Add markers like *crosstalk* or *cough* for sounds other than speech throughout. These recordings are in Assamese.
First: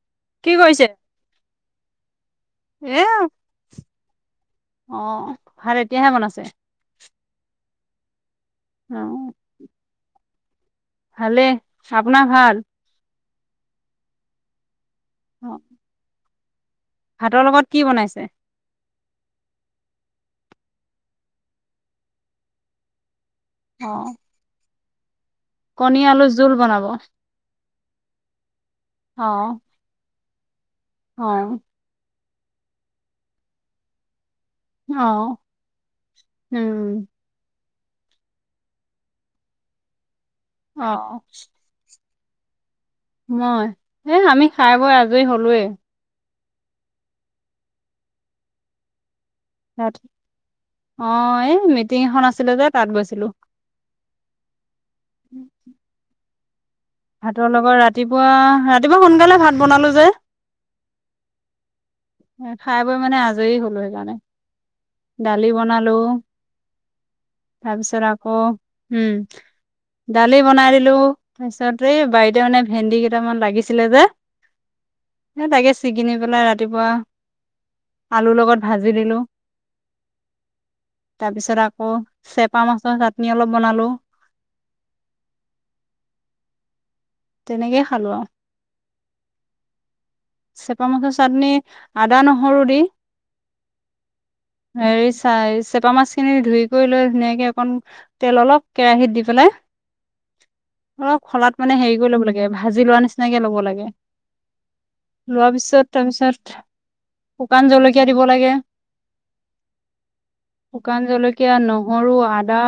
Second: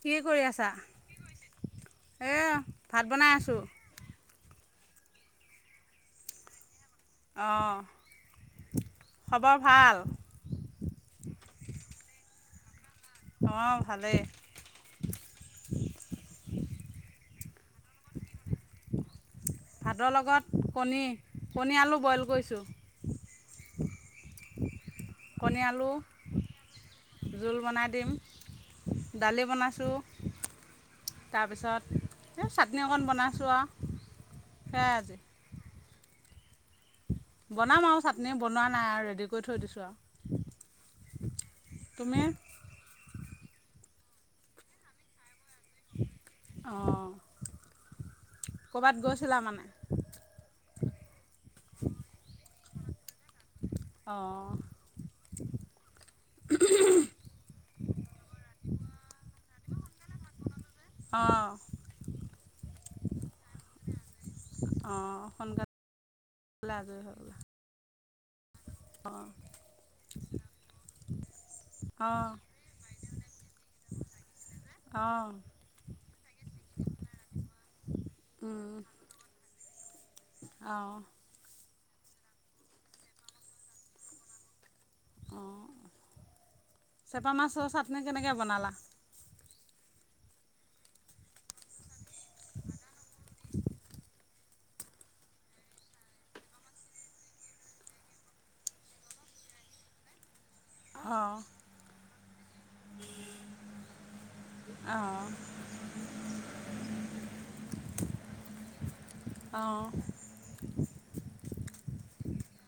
কি কৰি আছা এই ভাত এ বনাই আছোঁ অ' ভাল এতিয়াহে বন আছে অ' খবৰ ভাল ভালে আপোনাৰ ভাল অ ভালে অ ভাতৰ লগত কি বনাইছে ভাতৰ লগত কণী কণী আলু বইল কৰিছোঁ অ কণী আলু জোল বনাব অ জোল বনাই দিম অ দালি বনাইছোঁ *unintelligible* তাৰপিছত এই চাটনি অকণ বনাইছো আৰু সেয়াই অ উম বনাম আৰু চাটনি বনোৱা নাই আৰু ৰেডি কৰি থৈ দিছোঁ আৰু অ তুমি মই এ আমি খাই বৈ আজৰি হলোৱে অ কৰ'বাত গৈছা তাত, অ', এই মিটিং এখন আছিলে যে। তাত গৈছিলোঁ। অ'। ভাতৰ লগত ৰাতিপুৱা ৰাতিপুৱা সোনকালে ভাত বনালোঁ যে। অ'। খাই বৈ মানে আজৰি হ'লো সেইকাৰণে। অঁ দালি সোনকালে বনালো আজৰি হৈ গ'লা তাৰপিছত আ। অ', উম, দালি বনাই দিলোঁ। তাৰপিছত এই অঁ বাৰীতে মানে ভেন্দি কেইটা। কেইটামান লাগিছিলে যে। অঁ এ তাকে ছিগিনি পেলাই ৰাতিপুৱা। আলুৰ লগত অঁ ভাজি দিলোঁ। অঁ তাৰপিছত আ। অ', চেপা মাছৰ চাটনি অলপ বনালোঁ। অঁ চেপা মাছৰ তেনেকেই চাট্‌নি খালো আৰু কেনেকে বনালা? চেপা মাছৰ চাট্‌নি আদা নহৰু দি, হেৰি চ চেপা মাছখিনি ধুই কৰি লৈ ধুনীয়াকে অকণ তেল অলপ কেৰাহীত দি পেলাই। অলপ অঁ খলাত মানে হেৰি। লব লাগে, ভাজি লোৱা নিচিনাকে লব লাগে। অঁ লোৱাৰ পাচত, তাৰ পাছত শুকান জলকীয়া দিব লাগে, অঁ শুকান জলকীয়া, নহৰু, আদা।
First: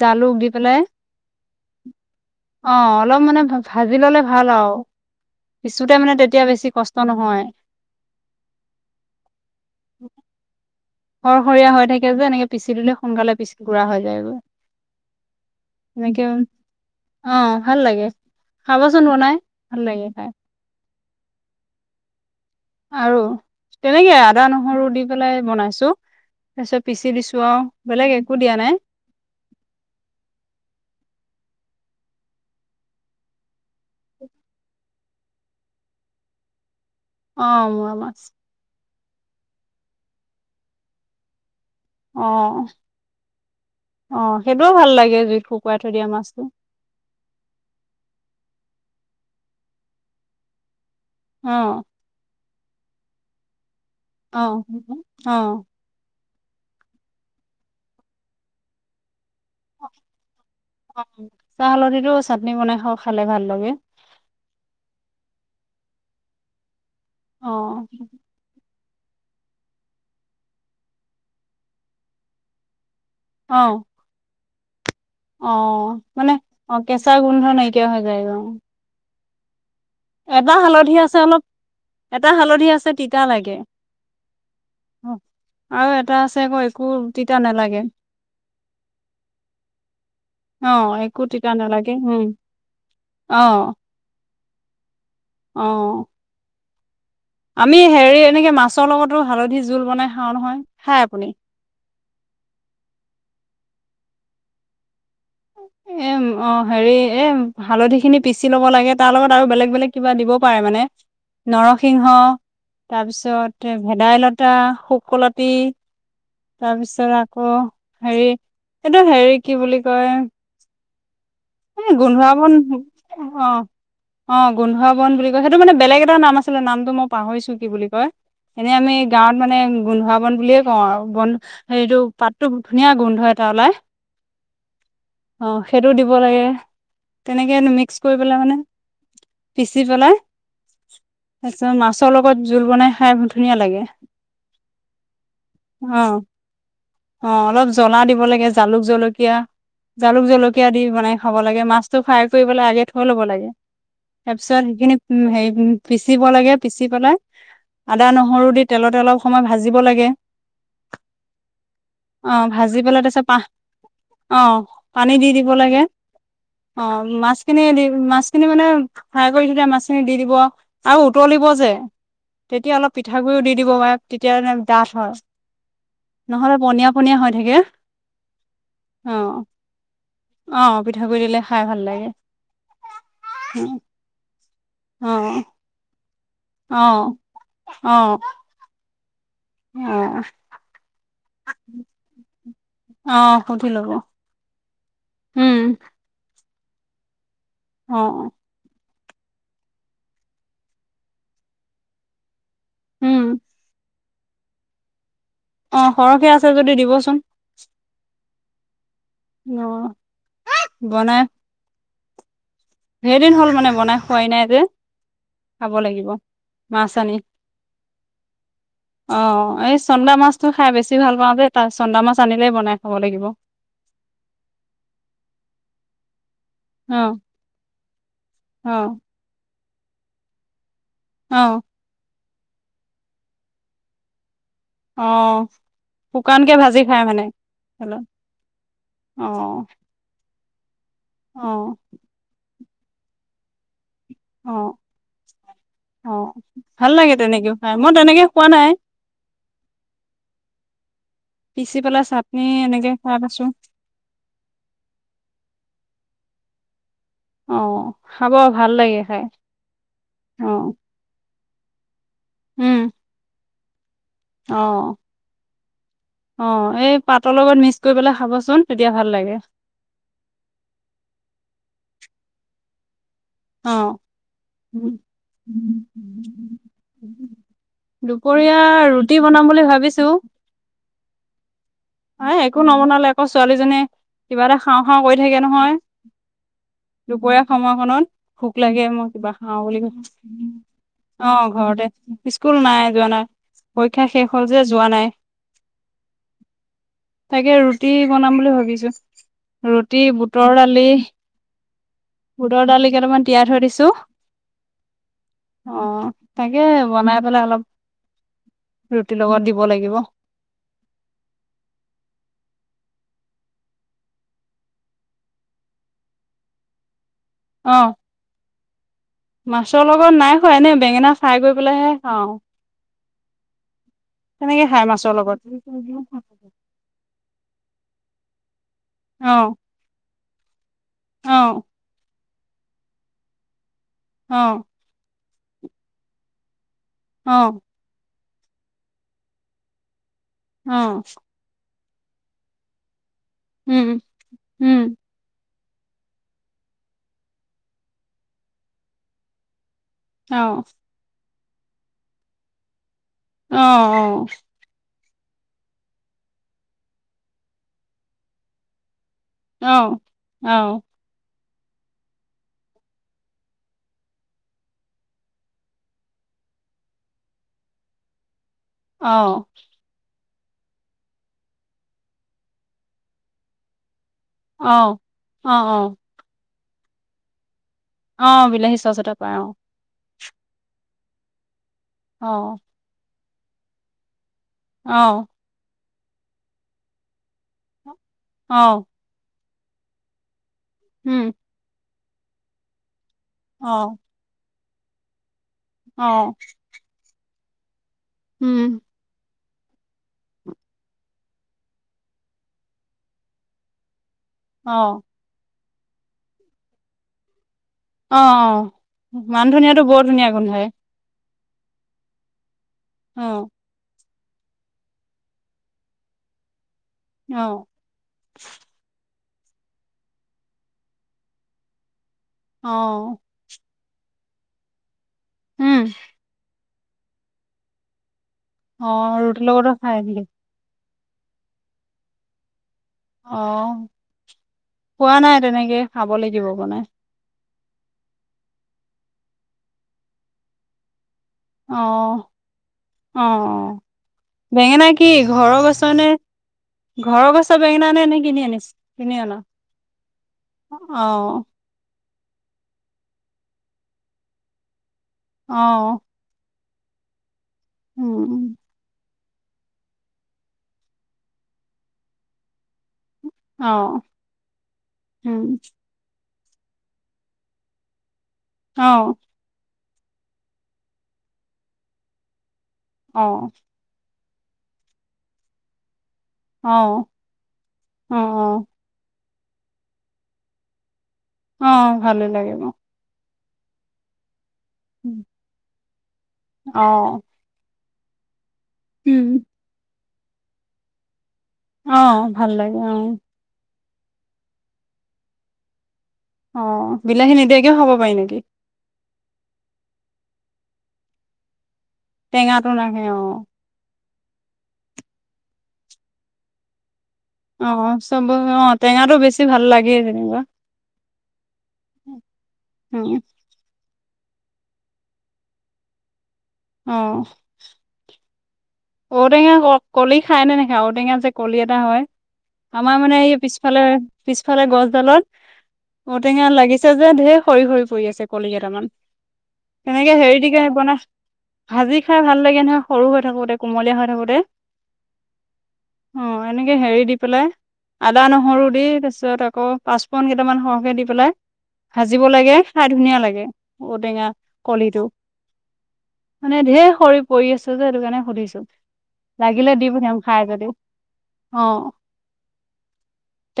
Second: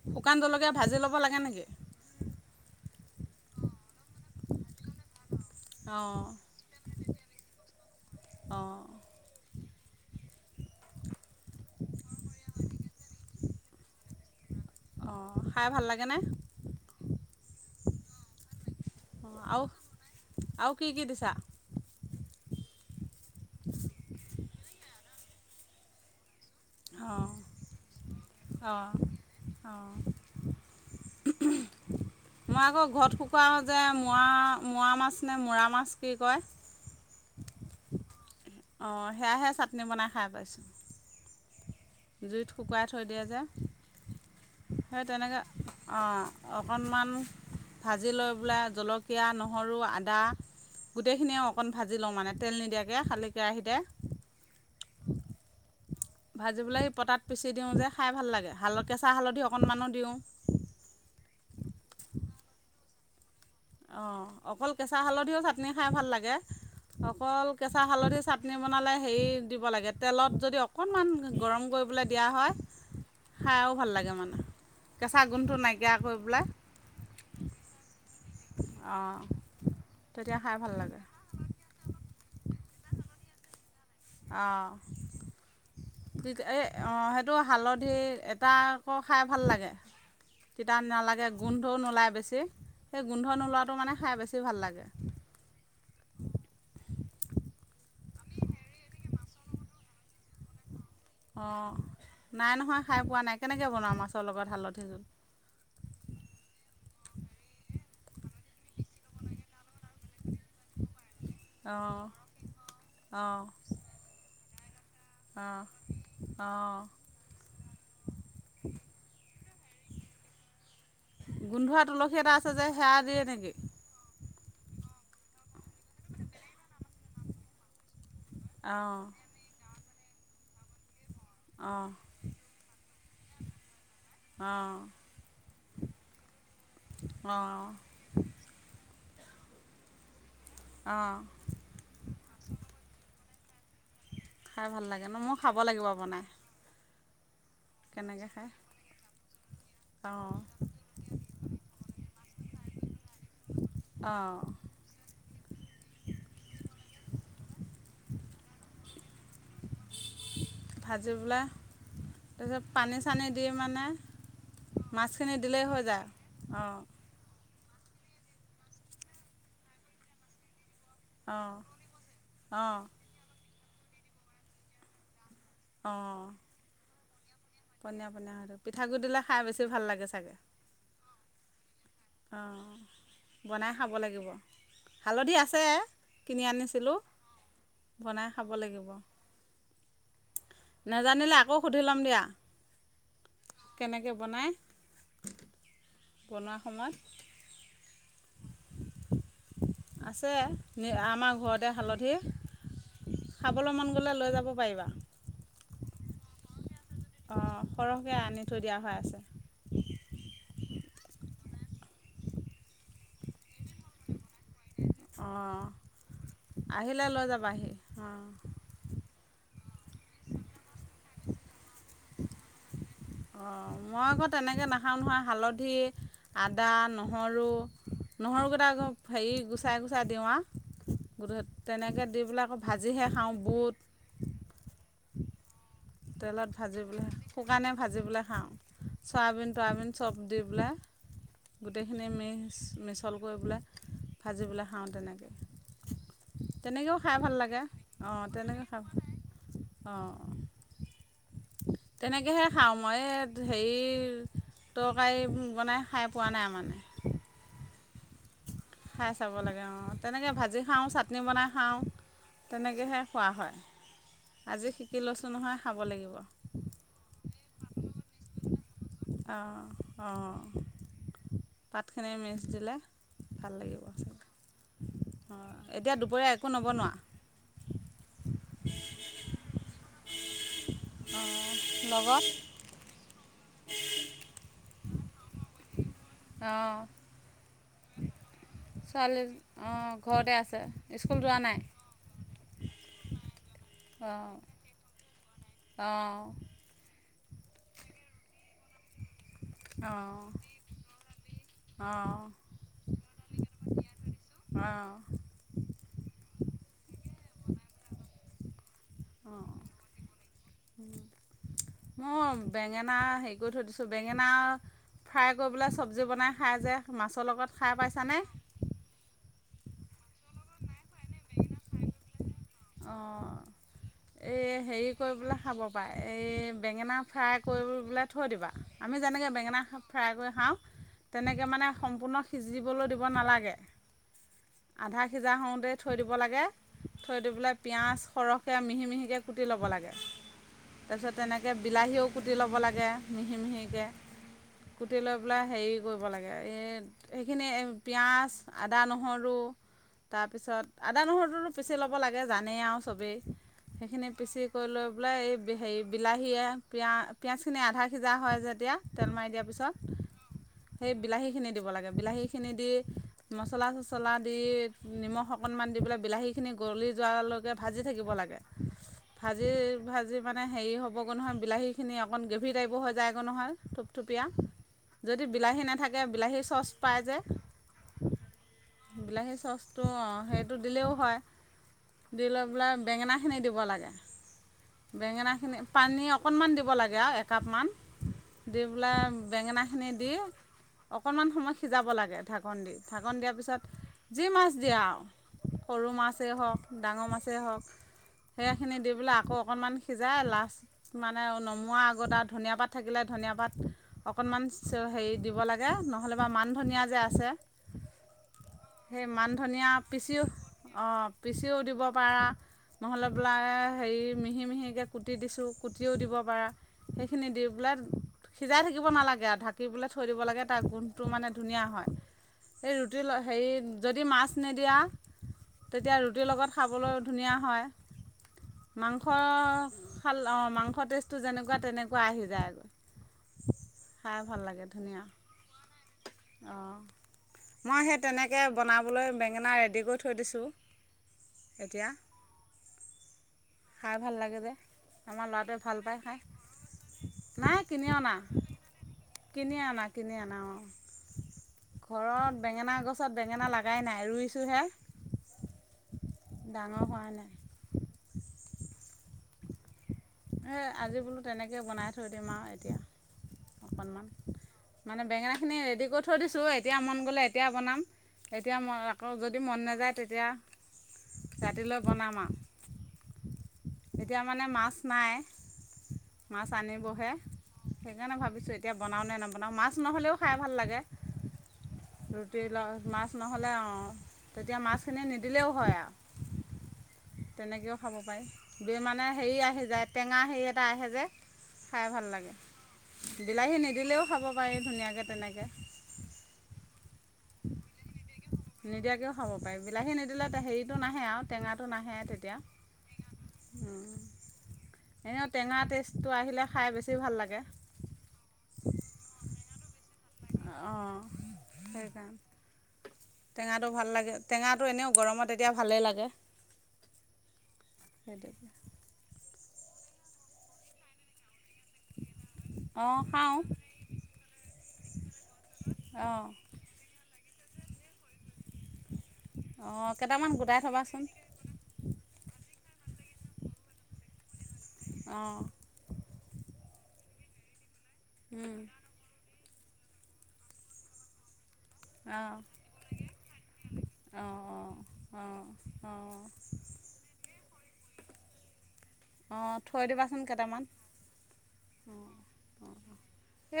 জালুক শুকান দি পেলাই জলকীয়া ভাজি ল'ব লাগে নেকি? অ', অলপ মানে ভাজি ললে ভাল আৰু। পিছোতে মানে অঁ তেতিয়া বেছি কষ্ট। নহয়। অ'। *inaudible* সৰসৰীয়া হৈ থাকে যে, এনেকে পিচি দিলে সোনকালে পিচ গুৰা হৈ যায় গৈ। অ', খাই ভাল লাগেনে? অ', ভাল লাগে। খাবোচোন বনাই, অঁ আৰু ভাল লাগে খাই। আৰু কি কি দিছা? আৰু? তেনেগে। আদা নহৰু দি পেলাই বনাইছোঁ। তাৰ পিছত পিচি অঁ দিছোঁ আৰু বেলেগ একো দিয়া নাই। অঁ অঁ মই আকৌ ঘট কুকুৰা যে মোৱা মোৱা মাছ নে মৰা মাছ কি কয়? অ', মোৱা মাছ। অ' সেয়াহে চাটনি বনাই খাই পাইছোঁ অ জুইত শুকুৱাই থৈ দিয়ে যে অ সেইটোও ভাল সেই লাগে তেনেকৈ জুইত শুকুৱাই থৈ দিয়া অ' মাছটো অকণমান ভাজি লৈ পেলাই জলকীয়া নহৰু আদা গোটেইখিনিয়ে অ অকণ ভাজি লওঁ মানে তেল নিদিয়াকৈ খালী। বিতিয়া আহি দে, অ অ ভাজিবোলে সি পতাত পিচি দিওঁ যে খাই ভাল লাগোল কেঁচা হালধি, সন্মানো দিওঁ অ চাহ হালধিতো চাটনি বনাই খাওঁ খালে ভাল। লাগে অ' অকল কেঁচা হালধিও চাটনি হে ভাল লাগে অকল অ কেঁচা হালধি চাটনি বনালে হেৰি দিব লাগে তেলত যদি অকণমান গৰম কৰিবলৈ দিয়া হয় অ হাইও ভাল লাগে মানে কেঁচা গোন্ধটো নাইকিয়া অ' কৰি মানে পেলাই অ' কেঁচা গোন্ধৰণে এই কিয় হৈ যায়গ অ' অ' এটা হালধি আছে অলপ, এটা হালধি আছে তিতা লাগে। অ' আৰু এটা এই আছে আকৌ একো অ' সেইটো তিতা নালাগে হালধি এটা আকৌ খাই ভাল লাগে অ তিতা একো নালাগে তিতা গোন্ধও নালাগে নোলায় উম বেছি সেই গোন্ধ অ নোলোৱাটো মানে খাই বেছি বেছি ভাল লাগে। অ' আমি হেৰি এনেকে মাছৰ লগতো হালধি জোল বনাই খাওঁ নহয়। খাই আপুনি অ' নাই নহয় খাই পোৱা নাই কেনেকৈ বনাওঁ মাছৰ লগত হালধিযোৰোৰ এম অ' হেৰি এ হালধি খিনি পিচি ল'ব লাগে তাৰ লগত আৰু বেলেগ বেলেগ কিবা দিব পাৰে মানে অঁ নৰসিংহ অঁ তাৰপিছত ভেদাইলতা শুকলতি অঁ অঁ তাৰপিছত আকৌ হেৰি এইটো হেৰি কি বুলি কয়? গোন্ধোৱা এই তুলসী এটা আছে বন যে সেয়া দিয়ে অ নেকি? অ' গোন্ধ বন বুলি কয় সেইটো মানে বেলেগ এটা নাম আছিলে নামটো মই পাহৰিছো কি বুলি কয়? এনেই আমি অঁ গাঁৱত মানে উ গন্ধোৱা বন বুলে কওঁ আৰু বন অঁ হেটো পাতটো ধুনীয়া গোন্ধ এটা ওলাই। অঁ অ', সেইটো দি *unintelligible* তেনেকে অঁ মিক্স কৰি‌ পেলাই মানে পিচি পেলাই অঁ মাছৰ লগত জোল বনাই খাই ধুনীয়া লাগে খাই ভাল লাগে ন' মই খাব লাগিব অ বনাই। অ', অলপ জ্বলা দিব কেনেকৈ লাগে, খায় জালুক, জলকীয়া জালুক, অঁ জলকীয়া দি বনাই খাব লাগে, মাছটো ফ্ৰাই কৰিবলৈ আগে থৈ ল'ব লাগে, তাৰ অঁ পিছত সেইখিনি উম, হেৰি উম, পিছিব লাগে পিচি পেলাই আদা, নহৰু দি তেলত *unintelligible* সময় ভাজিব লাগে, ভাজি পেলাই অ', তাৰপিছত ভাজি পানী পেলাই তাৰপিছত চানী পাহ দি মানে অ', পানী দি দিব লাগে। *unintelligible* অ'। খিনি দি মাছখিনি মানে ফ্ৰাই কৰি থৈ দিয়া মাছখিনি দি দিব আ আৰু উতলিব অঁ যে, তেতিয়া অঁ অলপ পিঠাগুৰিয়ো দি দিব পাৰে তেতিয়া মানে ডাঠ হয়। অ', নহ'লে পনীয়া পনীয়া হৈ থাকে পনীয়া, পনীয়া হয়‌ *unintelligible* পিঠাগুৰি অ দিলে খাই বেছি ভাল লাগে চাগে। অ' পিঠাগুড় দিলে খাই ভাল লাগে অ' বনাই খাব লাগিব অ অ হালধি আছে। কিনি অ', আনিছিলোঁ অ', বনাই খাব লাগিব। অ' নেজানিলে আকৌ সুধি ল'ম দিয়া অ' সুধি লবো কেনেকৈ বনায় বনোৱা সময়ত অ', আছে আমাৰ ঘৰতে হালধি উম, খাবলৈ মন গ'লে লৈ যাব পাৰিবা অ' সৰহকে আছে যদি দিব অঁ সৰহকৈ আনি থৈ দিয়া হৈ আছে বনায় সেইদিন হ'ল মানে বনাই খোৱাই নাই যে অঁ খাব লাগিব মাছ আহিলে আনি লৈ যাবাহি অঁ অ' এই চন্দা মাছটো খাই বেছি ভাল পাওঁ যে তাৰ চন্দা মাছ চানিলে বনাই খাব লাগিব অ' মই আকৌ তেনেকে নাখাওঁ নহয় হালধি আদা, অ', নহৰু নহৰুকেইটা আকৌ অ', হেৰি গ চাই গোচাই দিওৱা। অ', *unintelligible* আকৌ ভাজিহে খাওঁ বুত - আহ। তেলত ভাজিবলৈ শুকানে হেল্ল', ভাজিবলৈ খাওঁ চয়াবিন অ', তৰাবিন চব দি পেলে - অ', গোটেইখিনি মেছ- মিছল কৰি পেলে - ভাজি পেলাই অ', খাওঁ তেনেকৈ অ', তেনেকৈও খাই ভাল তেনেকে লাগে খাই মই অঁ তেনেকে খোৱা তেনেকৈ নাই খা অঁ- পিচি পেলাই চাটনি তেনেকেহে খাওঁ এনেকে মই খাই পাইছো হেৰি তৰকাৰী বনাই খাই- খাই পোৱা নাই মানে। অ' হব। খাই চাব লাগে অ', তেনেকে ভাজি খাওঁ, চাটনি বনাই খাওঁ উম তেনেকেহে খোৱা হয় আজি অ', শিকি লৈছোঁ নহয় খাব লাগিব অ', এই পাতৰ লগত মিক্স কৰি পেলাই খাবচোন। তেতিয়া ভাল লাগে অ', অ', পাত নিৰামিষ দিলে ভাল লাগিব অঁ অ', এতিয়া দুপৰীয়া একো নবনোৱা দুপৰীয়া ৰুটি বনাম বুলি ভাবিছোঁ। অ', অঁ লগত এই একো নবনালে আকৌ ছোৱালীজনীয়ে, কিবা এটা খাওঁ-খাওঁ কৰি থাকে নহয়। অ'। দুপৰীয়া সময়কণত ভোক লাগে, মই কিবা খাওঁ বুলি অঁ কয় ঘৰতে আছে স্কুল যোৱা অ', নাই ঘৰতে, স্কুল নাই যোৱা নাই। পৰীক্ষা শেষ হ'ল যে, যোৱা নাই। অ'। তাকে, ৰুটি বনাম বুলি ভাবিছোঁ। ৰুটি, অঁ বুটৰ দালি অঁ বুটৰ দালি কেইটামান তিয়াই থৈ দিছোঁ। অঁ অ', তাকে বনাই পেলাই অলপ ৰুটিৰ লগত অঁ দিব লাগিব। *unintelligible* ভাতৰ লগত অ খাই পাইছানে। মাছৰ লগত নাই খোৱা এনে বেঙেনা ফাই কৰি পেলাইহে খাওঁ অ, এই তেনেকে খাই হেৰি মাছৰ কৰিবলৈ লগত। খাব পাৰে এই বেঙেনা ফ্ৰাই। কৰি পেলাই থৈ দিবা আমি যেনেকৈ অ বেঙেনা ফ্ৰাই কৰি হাহ। অ তেনেকে মানে সম্পূৰ্ণ সিজিবলৈ দিব নালাগে অ আধা সিজা হওঁতেই থৈ দিব লাগে থৈ দি অ পেলাই পিাঁয়াজ সৰহকৈ মিহি মিহিকে কুটি ল'ব লাগে অ তাৰপিছত তেনেকে বিলাহীও কুটি ল'ব লাগে মিহি মিহিকৈ উম উম কুটি লৈ পেলাই হেৰি কৰিব লাগে এই সেইখিনি পিঁয়াজ আদা নহৰু অ তাৰপিছত আদা নহৰুটো পিচি ল'ব লাগে। জানে আৰু চবেই অ সেইখিনি পিচি কৰি লোৱা বোলে এই হেৰি বিলাহীয়ে পি পিয়াজখিনি আধা সিজা হয় যেতিয়া। তেল মাৰি দিয়াৰ অ অ পিছত অ সেই বিলাহীখিনি ম ম ম ম হয় যোৱালৈকে ভাজি থাকিব লাগে। অ ভাজি - ভাজি মানে হেৰি হ'বগৈ নহয় বিলাহীখিনি অকণ গ্ৰেভি টাইপৰ হৈ যায়গৈ নহয়। থুপীয়া অ যদি অ বিলাহী অ নাথাকে বিলাহীৰ চচ পাই যে অ বিলাহী চচতে বিলাহী পায় অ চচটো অঁ সেইটো দিলেও হয়। দি অ লৈ পেলাই বেঙেনা খিনি দিব লাগে। অ বেঙেনা খিনি পানী অকণমান দিব লাগে আৰু একাপমান অ দি পেলাই বেঙেনা খিনি দি উম অকনমান সময় সিজাব লাগ *unintelligible* ঢাকন দি ঢাকন দিয়াৰ পিছত অ যি মাছ *unintelligible* সৰু অ মাছেই হওঁক ঙৰ আছে হওঁক। উম সেইখিনি দি পেলাই আকৌ অকণমান সিজাই লাষ্ট মানে নমোৱাৰ আগত আৰু ধনিয়া পাত থাকিলে ধনিয়া পাত অকণমান অ হেৰি দিব লাগ যে, নহ'লে বা মান ধনিয়া যে, আছে। অ', মান ধনিয়াটো বৰ ধুনীয়া গোন্ধাই। পিচিয়ো দিব পাৰা। নহ'লে অ ব'লে হেৰি মিহি, মিহিকে কুটি দিছোঁ, কুটিও দিব পাৰা। সেইখিনি দি অ পেলাই সিজাই থাকিব নালাগে আ ঢাকি পেলাই থৈ দিব লাগে তাৰ গোন্ধটো মানে ধুনীয়া হয়। এই অ ৰুটি হেৰি যদি মাছ নিদিয়া উম তেতিয়া ৰুট ৰুটি লগত খাবলৈ ধুনীয়া হয় অ মাংস ৰুটিৰ লগতো খাই বুলি খালে অ মাংস টেষ্ট টো যেনেকুৱা তেনেকুৱা আহি যায় অ ধুনীয়া খোৱা নাই তেনেকে খাব লাগিব অঁ বনাই মই সেই তেনেকে বনাবলৈ বেঙেনা ৰেডি কৰি থৈ দিছোঁ এতিয়া অহ অহ খাই ভাল লাগে যে বেঙেনা কি আমাৰ ঘৰৰ ল'ৰাটোৱে ভাল গছৰ পায় নে খাই ঘৰৰ নাই গছৰ কিনি বেঙেনা অনা নে কিনি আনিছ কিনি অনা কিনি অনা অঁ অ ঘৰত বেঙেনা গছত বেঙেনা লাগাই নাই ৰুইছোঁহে অ ডাঙৰ হোৱা নাই উম এ আজি বোলো তেনেকে বনাই থৈ দিম আৰু এতিয়া অ অকণমান মানে উম বেঙেনাখিনি ৰেডি কৰি থৈ দিছো চ এতিয়া মন গ'লে এতিয়া বনাম এতিয়া ম অ আকৌ যদি মন নাযায় তেতিয়া ৰাতিলৈ বনাম আও অহ এতিয়া মানে মাছ নাই মাছ অ আনিবহে অ সেইকাৰণে অ ভাবিছোঁ এতিয়া বনাওঁ নে নব আপোনাৰ মাছ নহ'লেও খাই ভাল লাগে অ ভালে ৰুটি লাগে ন মাছ নহ'লে অ তেতিয়া মাছখিনি নিদিলেও হয় আৰু অ তেনেকেও খাব পায় বি মানে উম হেৰি আহি টেঙা হেৰি এটা আহে যে খাই ভাল লাগে বিলাহী নি দিলেও খাব পাৰি ধুনীয়াকে তেনেকে অহ বিলাহী নিদিয়াকেও খাব পাৰি নিকি *inaudible* তে হেৰিটো নাহে আৰু টেঙাটো নাহে তেতিয়া টেঙাটো নাহে অ এনেও টেঙা টেষ্ট টো আহিলে খাই বেছি ভাল লাগে অ', চব অ', টেঙাটো বেছি ভাল লাগে যেনিবা। অঁ সেইকাৰণে *unintelligible* টেঙাটো ভাল লাগে টেঙাটো এনেও গৰমত এতিয়া ভালেই লাগে। অ'। সেইটোকে ঔটেঙা ক-কলি খাই নে, নেখাই? ঔটেঙা যে কলি এটা হয়, আমাৰ অঁ মানে এই খাওঁ পিছফালে, পিছফালে গছডালত অঁ ঔটেঙা লাগিছে যে, ঢেৰ সৰি, সৰি পৰি আছে কলি কেটামান অঁ তেনেকে কেইটামান হেৰি দি গোটাই বনাই, থ'বাচোন ভাজি খাই ভাল লাগে নহয়, সৰু হৈ থাকোতে। কুমলীয়া হৈ থাকোঁতে অঁ অ', এনেকে হেৰি দি পেলাই আদা, উম, নহৰু দি তাৰ পিছত আকৌ পাঁচপূৰণ কেইটামান সৰহকে দি পেলাই ভাজিব অ', লাগে খাই ধুনীয়া লাগে অ', ঔটেঙা অ', কলিটো, অ', অ', মানে ঢেৰ সৰি পৰি আছে যে সেইটো কাৰণে সুধিছ *unintelligible* অ', থৈ দিবাচোন কেইটামান। যদি। অ', অ',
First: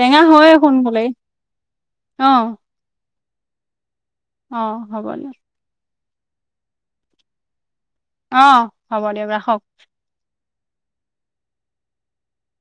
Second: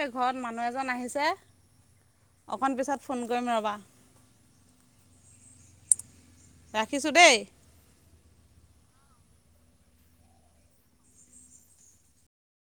এই ঘৰত হয়ে মানুহ এজন সোনকালে আহিছে অ'। অকণ পিছত ফোন কৰিম ৰবা। অ', হ'ব দিয়। ৰাখিছো দেই। অ', হ'ব দিয়ক, ৰাখক।